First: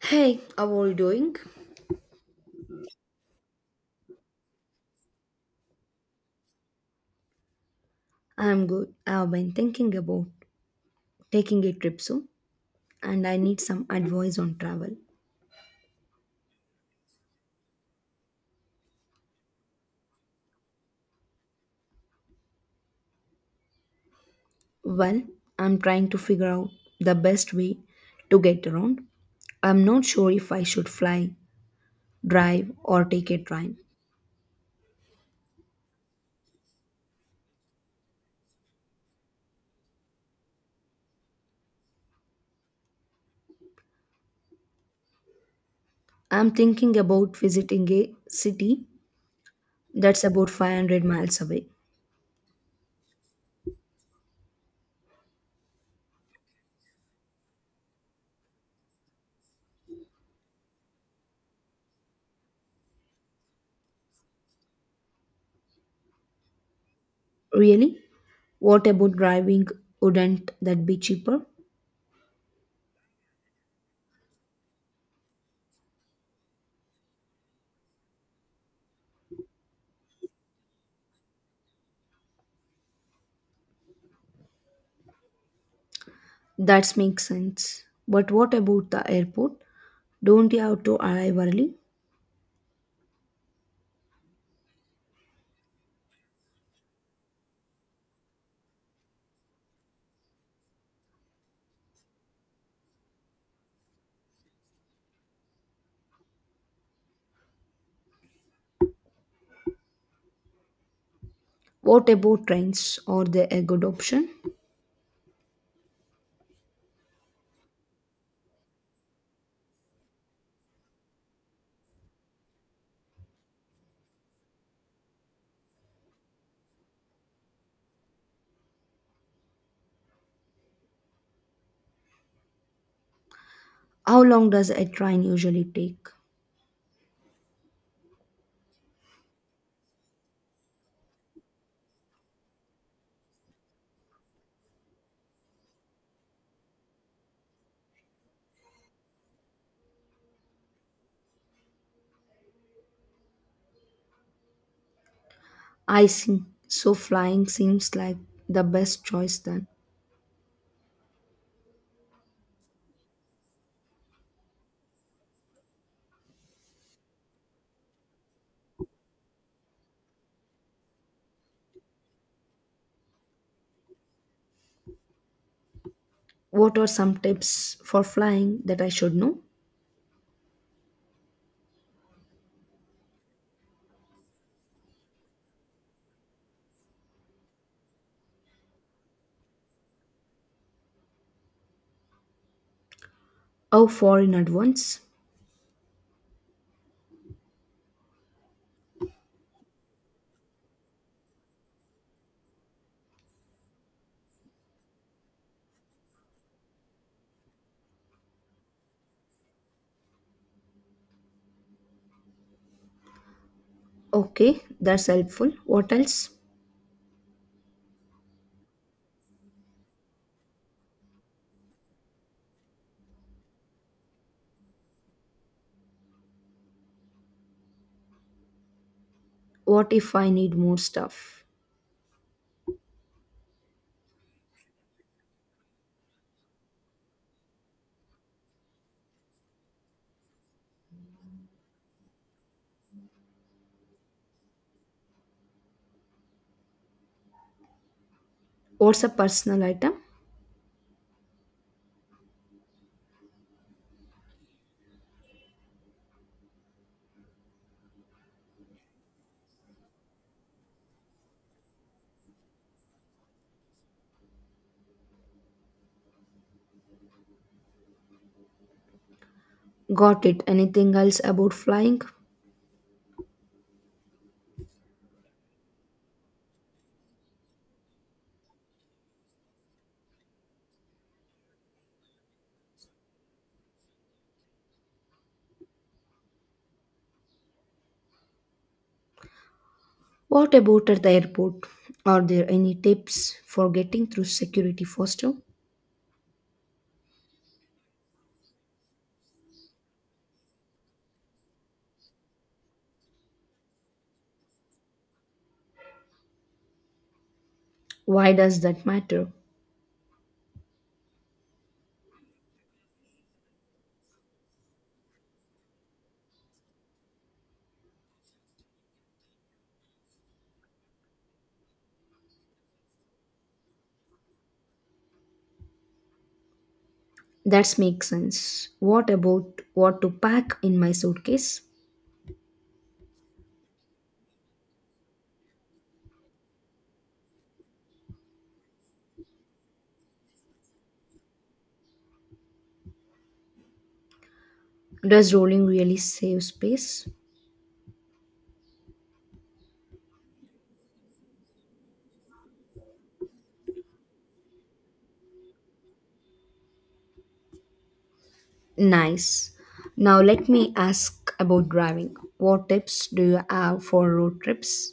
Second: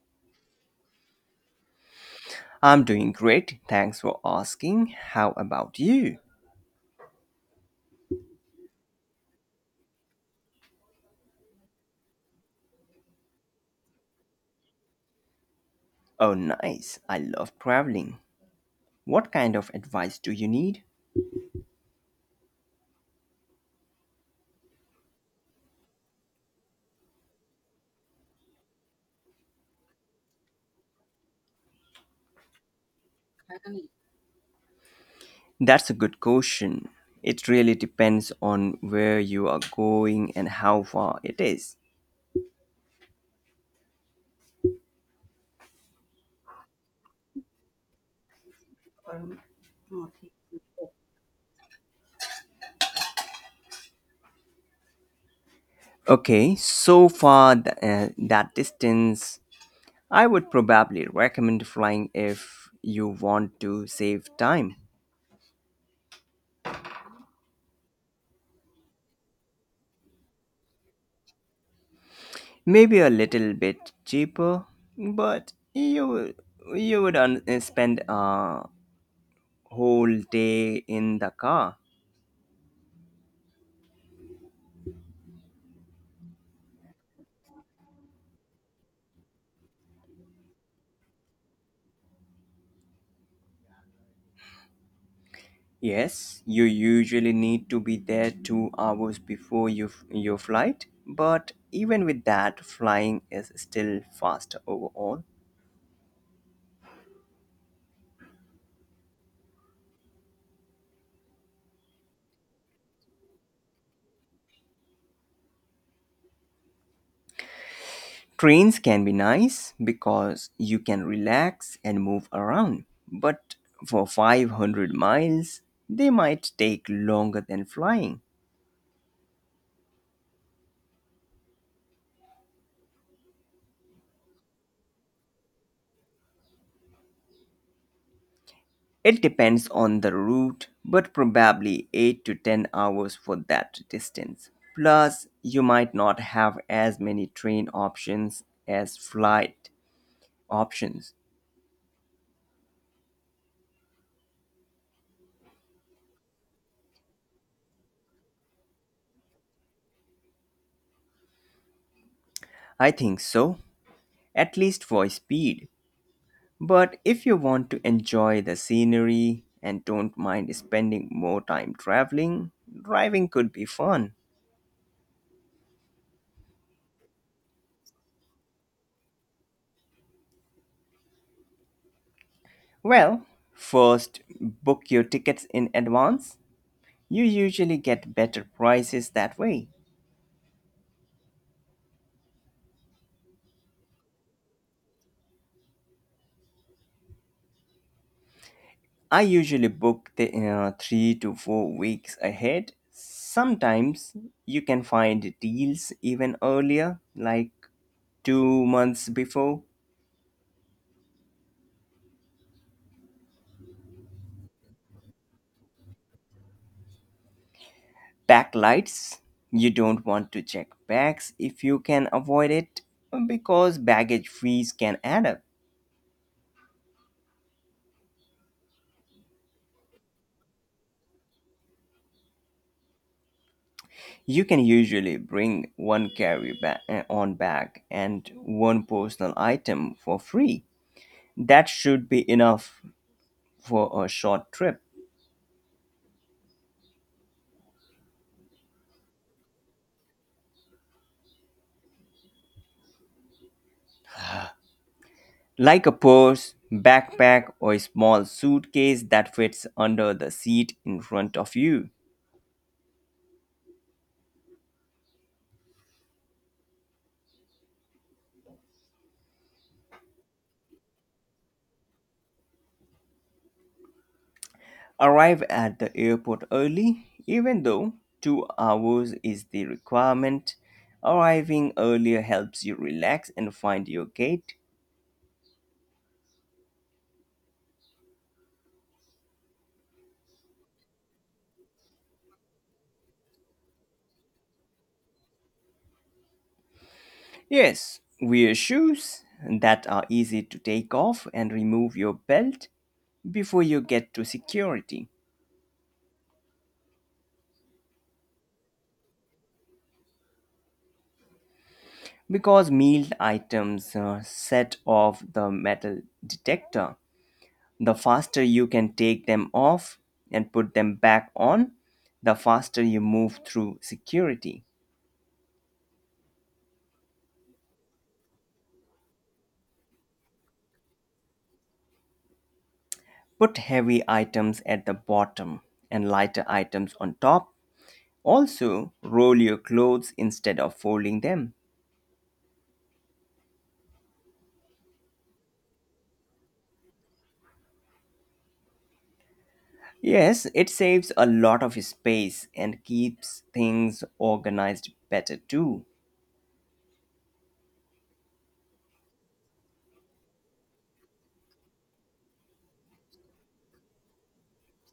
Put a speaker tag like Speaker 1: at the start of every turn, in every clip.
Speaker 1: Hey, how are you doing?
Speaker 2: I'm doing great. Thanks for asking. How about you?
Speaker 1: I'm good. I've been thinking about taking a trip soon and I need some advice on travel.
Speaker 2: Oh, nice. I love traveling. What kind of advice do you need?
Speaker 1: Well, I'm trying to figure out the best way to get around. I'm not sure if I should fly, drive, or take a train.
Speaker 2: That's a good question. It really depends on where you are going and how far it is.
Speaker 1: I'm thinking about visiting a city that's about 500 miles away.
Speaker 2: Okay, so far that distance, I would probably recommend flying if you want to save time.
Speaker 1: Really? What about driving? Wouldn't that be cheaper?
Speaker 2: Maybe a little bit cheaper, but you would spend whole day in the car.
Speaker 1: That makes sense. But what about the airport? Don't you have to arrive early?
Speaker 2: Yes, you usually need to be there 2 hours before your flight, but even with that, flying is still faster overall.
Speaker 1: What about trains? Or they a good option?
Speaker 2: Trains can be nice because you can relax and move around, but for 500 miles, they might take longer than flying.
Speaker 1: How long does a train usually take?
Speaker 2: It depends on the route, but probably 8 to 10 hours for that distance. Plus, you might not have as many train options as flight options.
Speaker 1: I see. So flying seems like the best choice then.
Speaker 2: I think so, at least for speed. But if you want to enjoy the scenery and don't mind spending more time traveling, driving could be fun.
Speaker 1: What are some tips for flying that I should know?
Speaker 2: Well, first book your tickets in advance. You usually get better prices that way.
Speaker 1: How far in advance?
Speaker 2: I usually book 3 to 4 weeks ahead. Sometimes you can find deals even earlier, like 2 months before.
Speaker 1: Okay, that's helpful. What else?
Speaker 2: Backlights, you don't want to check bags if you can avoid it because baggage fees can add up.
Speaker 1: What if I need more stuff?
Speaker 2: You can usually bring one on bag and one personal item for free. That should be enough for a short trip.
Speaker 1: What's a personal item?
Speaker 2: Like a purse, backpack, or a small suitcase that fits under the seat in front of you.
Speaker 1: Got it. Anything else about flying?
Speaker 2: Arrive at the airport early, even though 2 hours is the requirement. Arriving earlier helps you relax and find your gate.
Speaker 1: What about at the airport? Are there any tips for getting through security faster?
Speaker 2: Yes, wear shoes that are easy to take off and remove your belt before you get to security
Speaker 1: Why does that matter?
Speaker 2: because meal items set off the metal detector. The faster you can take them off and put them back on, the faster you move through security.
Speaker 1: That makes sense. What about what to pack in my suitcase?
Speaker 2: Put heavy items at the bottom and lighter items on top. Also, roll your clothes instead of folding them.
Speaker 1: Does rolling really save space?
Speaker 2: Yes, it saves a lot of space and keeps things organized better too.
Speaker 1: Nice. Now let me ask about driving. What tips do you have for road trips?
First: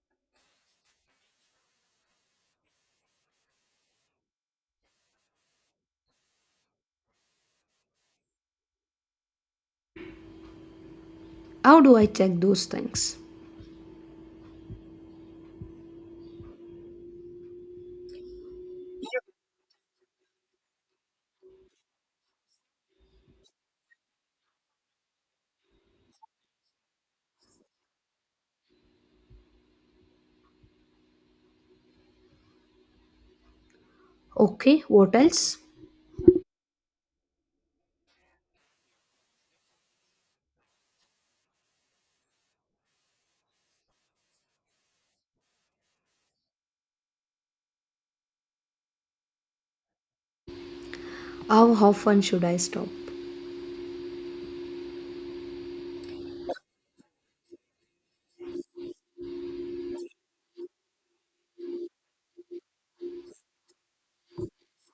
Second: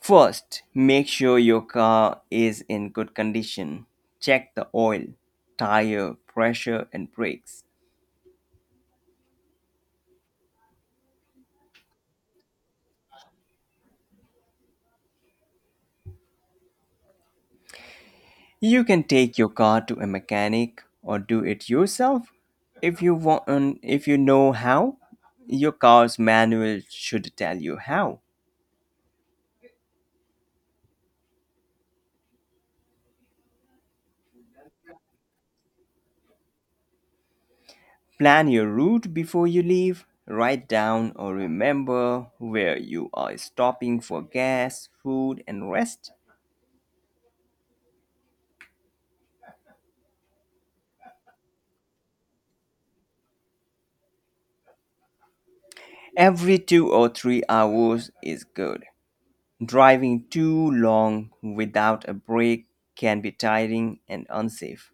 Speaker 2: First, make sure your car is in good condition. Check the oil, tire pressure, and brakes.
Speaker 1: How do I check those things?
Speaker 2: You can take your car to a mechanic or do it yourself if you want if you know how. Your car's manual should tell you how.
Speaker 1: Okay, what else?
Speaker 2: Plan your route before you leave. Write down or remember where you are stopping for gas, food and rest.
Speaker 1: How often should I stop?
Speaker 2: Every 2 or 3 hours is good. Driving too long without a break can be tiring and unsafe.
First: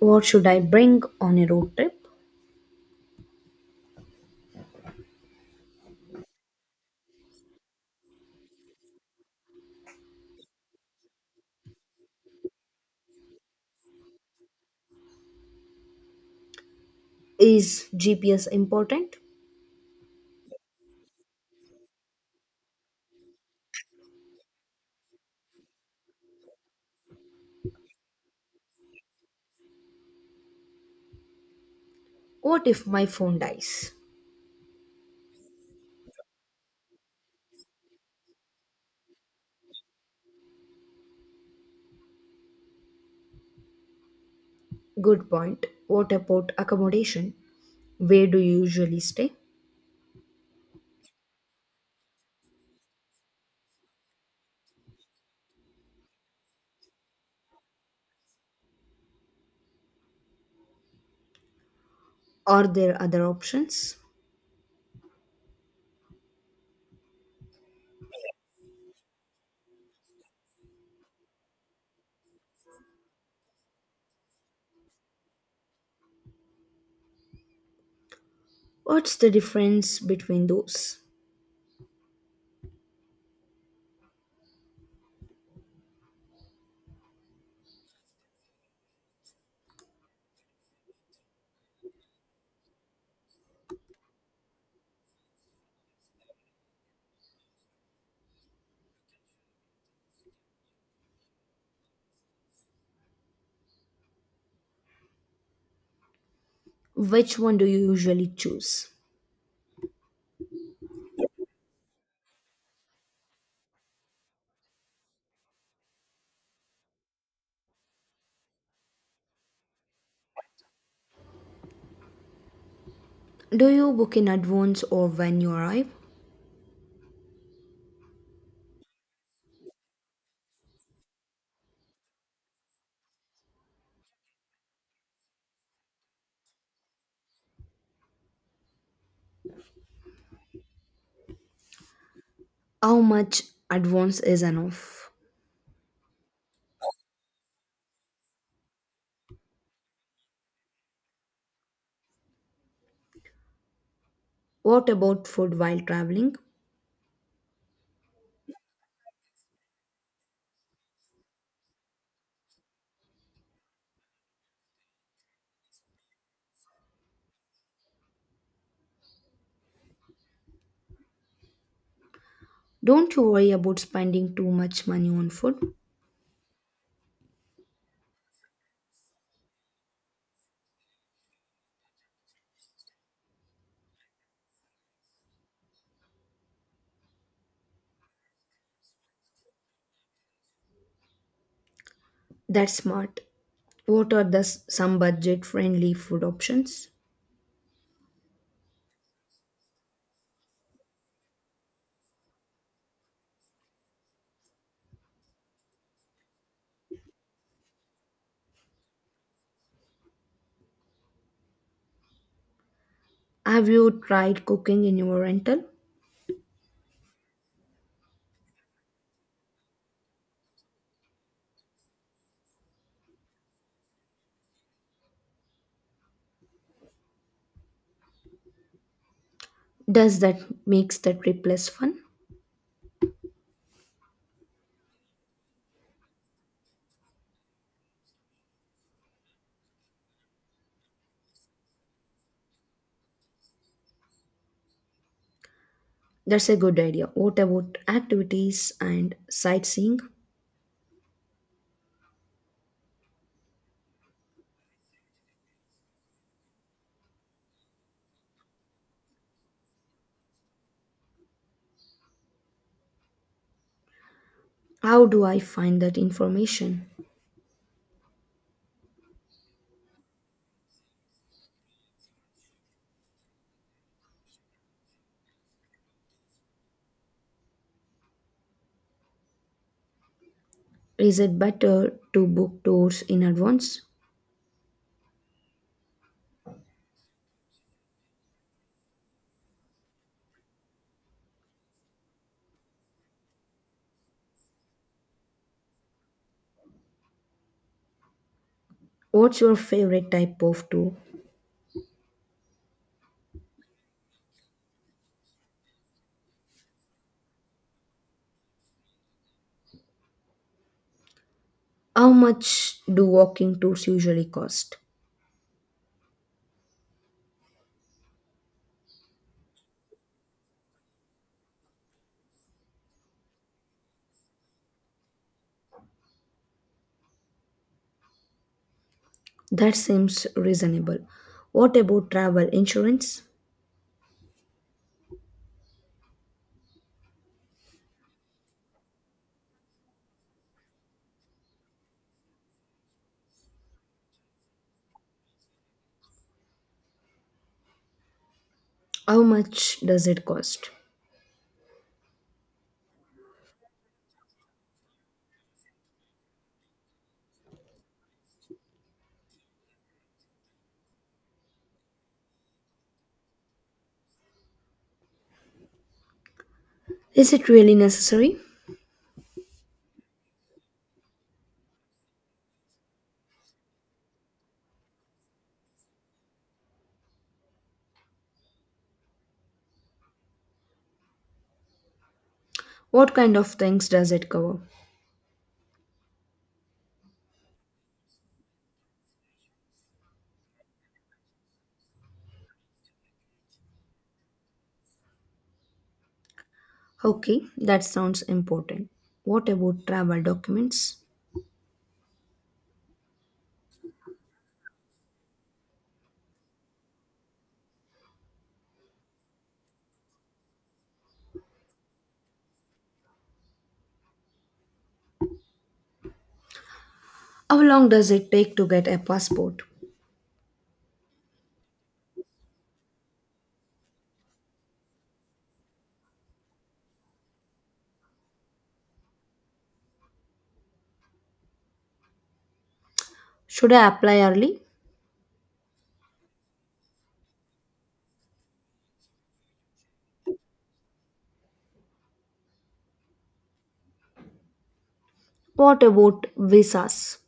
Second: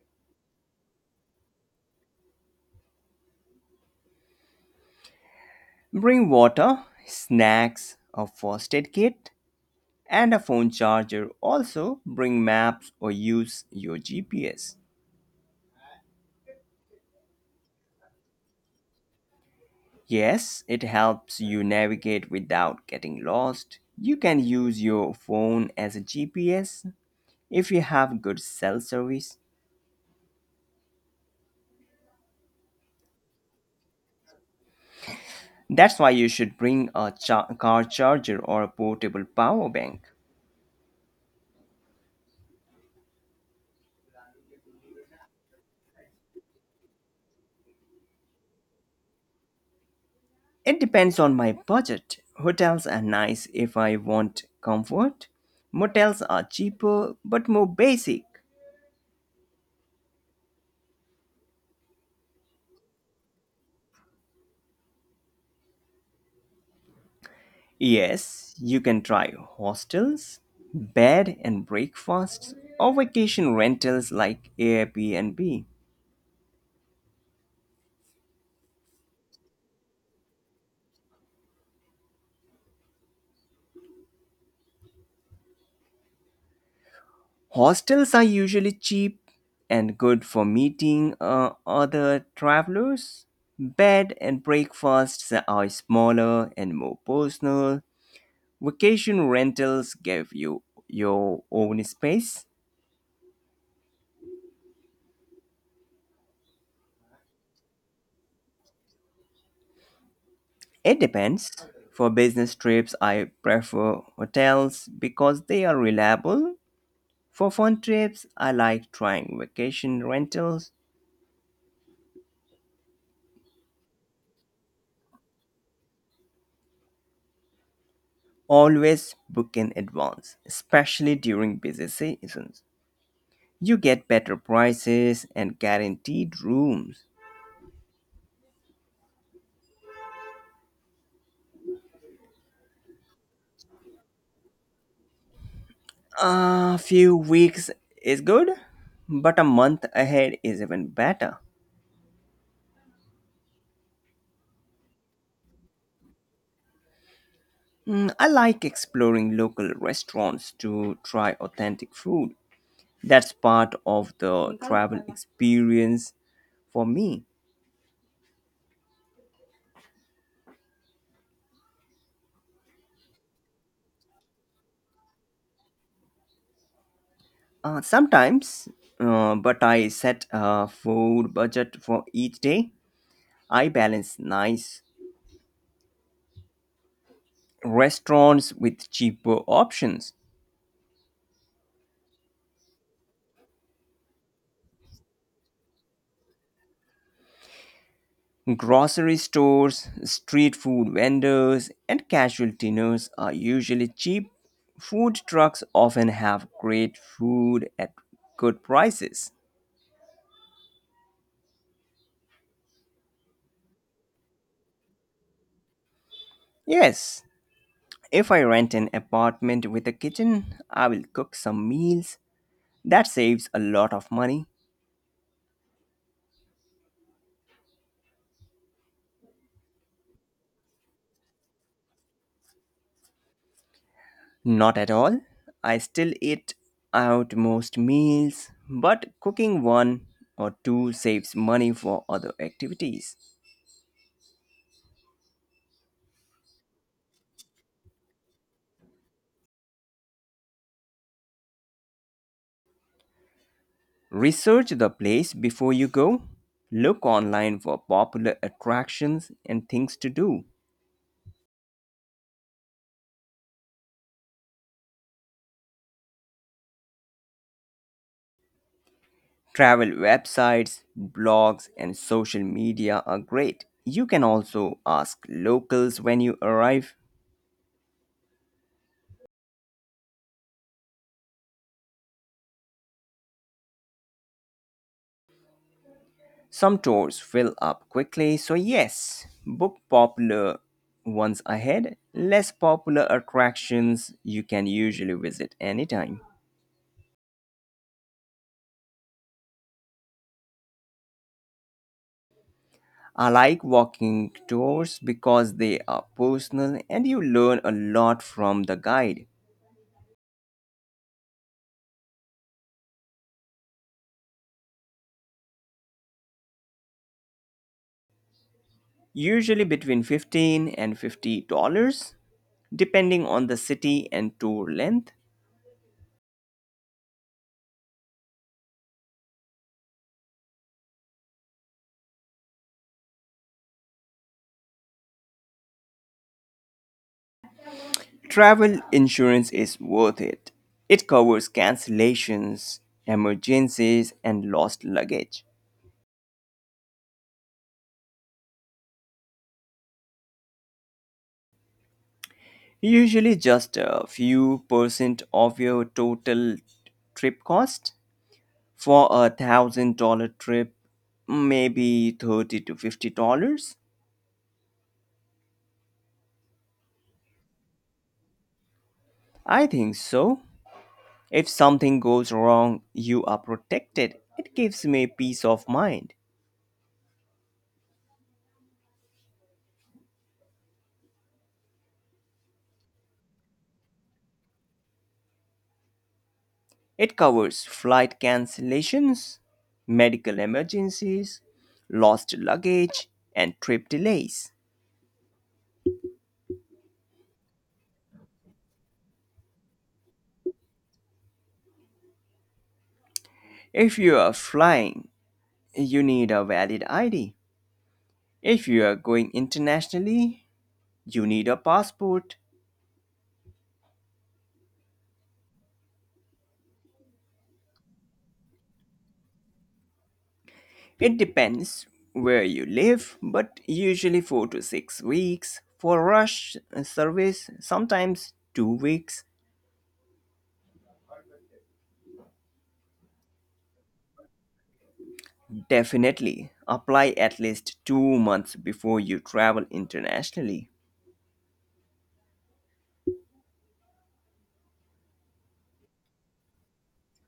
Speaker 1: What should I bring on a road trip?
Speaker 2: Bring water, snacks, a first aid kit, and a phone charger. Also, bring maps or use your GPS.
Speaker 1: Is GPS important?
Speaker 2: Yes, it helps you navigate without getting lost. You can use your phone as a GPS if you have good cell service.
Speaker 1: What if my phone dies?
Speaker 2: That's why you should bring a car charger or a portable power bank.
Speaker 1: Good point. What about accommodation? Where do you usually stay?
Speaker 2: It depends on my budget. Hotels are nice if I want comfort. Motels are cheaper but more basic.
Speaker 1: Are there other options?
Speaker 2: Yes, you can try hostels, bed and breakfasts, or vacation rentals like Airbnb.
Speaker 1: What's the difference between those?
Speaker 2: Hostels are usually cheap and good for meeting other travelers. Bed and breakfasts are smaller and more personal. Vacation rentals give you your own space.
Speaker 1: Which one do you usually choose?
Speaker 2: It depends. For business trips, I prefer hotels because they are reliable. For fun trips, I like trying vacation rentals.
Speaker 1: Do you book in advance or when you arrive?
Speaker 2: Always book in advance, especially during busy seasons. You get better prices and guaranteed rooms.
Speaker 1: How much advance is enough?
Speaker 2: A few weeks is good, but a month ahead is even better.
Speaker 1: What about food while traveling?
Speaker 2: I like exploring local restaurants to try authentic food. That's part of the travel experience for me.
Speaker 1: Don't you worry about spending too much money on food?
Speaker 2: Sometimes, but I set a food budget for each day. I balance nice restaurants with cheaper options.
Speaker 1: That's smart. What are the some budget friendly food options?
Speaker 2: Grocery stores, street food vendors, and casual dinners are usually cheap. Food trucks often have great food at good prices.
Speaker 1: Have you tried cooking in your rental?
Speaker 2: Yes, if I rent an apartment with a kitchen, I will cook some meals. That saves a lot of money.
Speaker 1: Does that makes the trip less fun?
Speaker 2: Not at all. I still eat out most meals, but cooking one or two saves money for other activities.
Speaker 1: That's a good idea. What about activities and sightseeing?
Speaker 2: Research the place before you go. Look online for popular attractions and things to do.
Speaker 1: How do I find that information?
Speaker 2: Travel websites, blogs, and social media are great. You can also ask locals when you arrive.
Speaker 1: Is it better to book tours in advance?
Speaker 2: Some tours fill up quickly, so yes, book popular ones ahead. Less popular attractions you can usually visit anytime.
Speaker 1: What's your favorite type of tour?
Speaker 2: I like walking tours because they are personal and you learn a lot from the guide.
Speaker 1: How much do walking tours usually cost?
Speaker 2: Usually between 15 and $50, depending on the city and tour length.
Speaker 1: That seems reasonable. What about travel insurance?
Speaker 2: Travel insurance is worth it. It covers cancellations, emergencies, and lost luggage.
Speaker 1: How much does it cost?
Speaker 2: Usually just a few percent of your total trip cost. For $1,000 trip, maybe 30 to $50.
Speaker 1: Is it really necessary?
Speaker 2: I think so. If something goes wrong, you are protected. It gives me peace of mind.
Speaker 1: What kind of things does it cover?
Speaker 2: It covers flight cancellations, medical emergencies, lost luggage, and trip delays.
Speaker 1: Okay, that sounds important. What about travel documents?
Speaker 2: If you are flying, you need a valid ID. If you are going internationally, you need a passport.
Speaker 1: How long does it take to get a passport?
Speaker 2: It depends where you live, but usually 4 to 6 weeks. For rush service, sometimes 2 weeks.
Speaker 1: Should I apply early?
Speaker 2: Definitely apply at least 2 months before you travel internationally.
Speaker 1: What about visas?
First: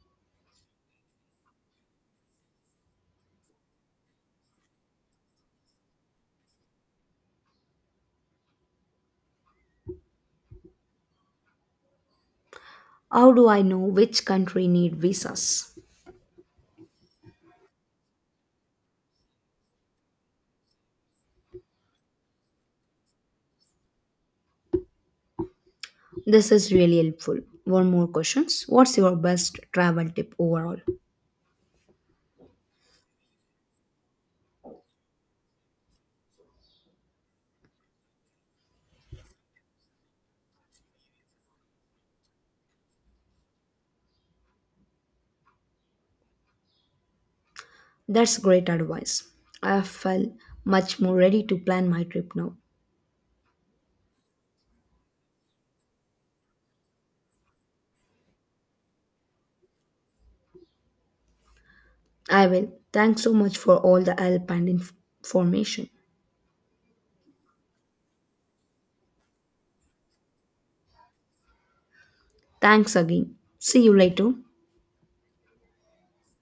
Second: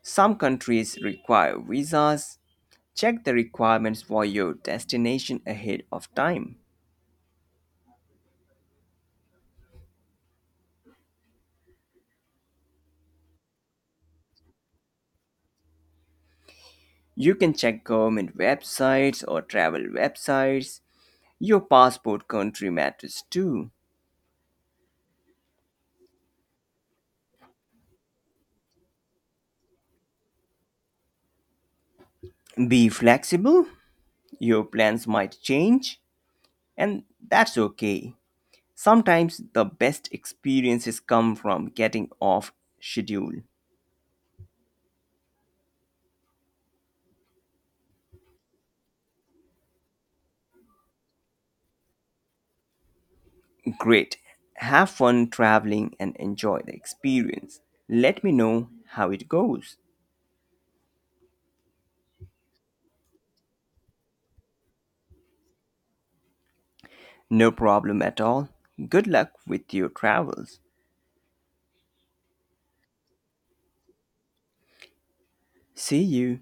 Speaker 2: Some countries require visas. Check the requirements for your destination ahead of time.
Speaker 1: How do I know which country need visas?
Speaker 2: You can check government websites or travel websites. Your passport country matters too.
Speaker 1: This is really helpful. One more questions. What's your best travel tip overall?
Speaker 2: Be flexible. Your plans might change, and that's okay. Sometimes the best experiences come from getting off schedule.
Speaker 1: That's great advice. I feel much more ready to plan my trip now.
Speaker 2: Great. Have fun traveling and enjoy the experience. Let me know how it goes.
Speaker 1: I will. Thanks so much for all the help and information.
Speaker 2: No problem at all. Good luck with your travels.
Speaker 1: Thanks again. See you later.
Speaker 2: See you.